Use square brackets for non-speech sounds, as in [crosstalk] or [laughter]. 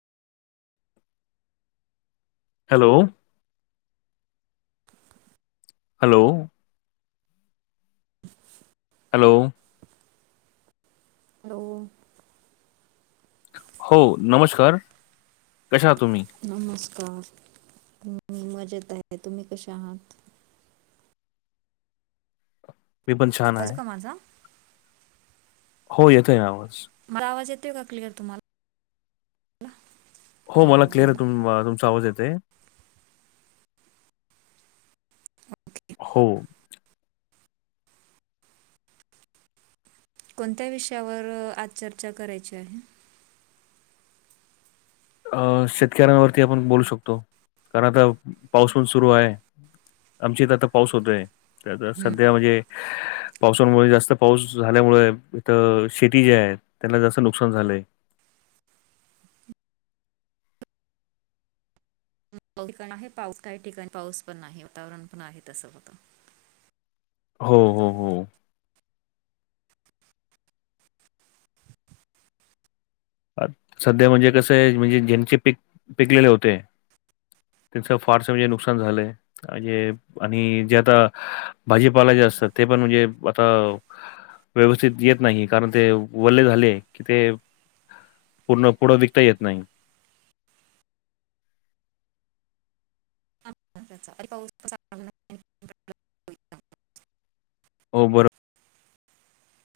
Hello. Hello. Hello. Hello. हो नमस्कार, कशा आहा तुम्ही? नमस्कार, मी मजेत आहे, तुम्ही कशे आहात? मी पण छान [unintelligible] आहे. का माझा. हो येतंय आवाज. मला आवाज येतय का क्लियर तुम्हाला? हो मला हां क्लिअर बोला तुम तुमचा आवाज येतय. हो. कोणत्या विषयावर आज चर्चा करायची आहे? अ शेतकऱ्यांवरती आपण बोलू शकतो कारण आता पाऊस पण सुरू आहे. आमची इथ आता पाऊस होतोय, [unintelligible] हम्म. सध्या म्हणजे पाऊसामुळे जास्त पाऊस झाल्यामुळे इथ शेती जे आहे त्याला जास्त नुकसान झालंय. ठिकाण आहे पाऊस काही ठिकाणं पाऊस पण आहे वातावरण पण आहे तसं होत. हो हो हो. सध्या म्हणजे कसं आहे म्हणजे ज्यांचे पिक पिकलेले होते. त्यांचं फारसं म्हणजे नुकसान झालंय. म्हणजे आणि जे आता भाजीपाला जे असतात ते पण म्हणजे आता व्यवस्थित येत नाही कारण ते वरले झाले की ते पूर्ण पुढं विकता येत नाही. [unintelligible] पाऊस [unintelligible] हो बर.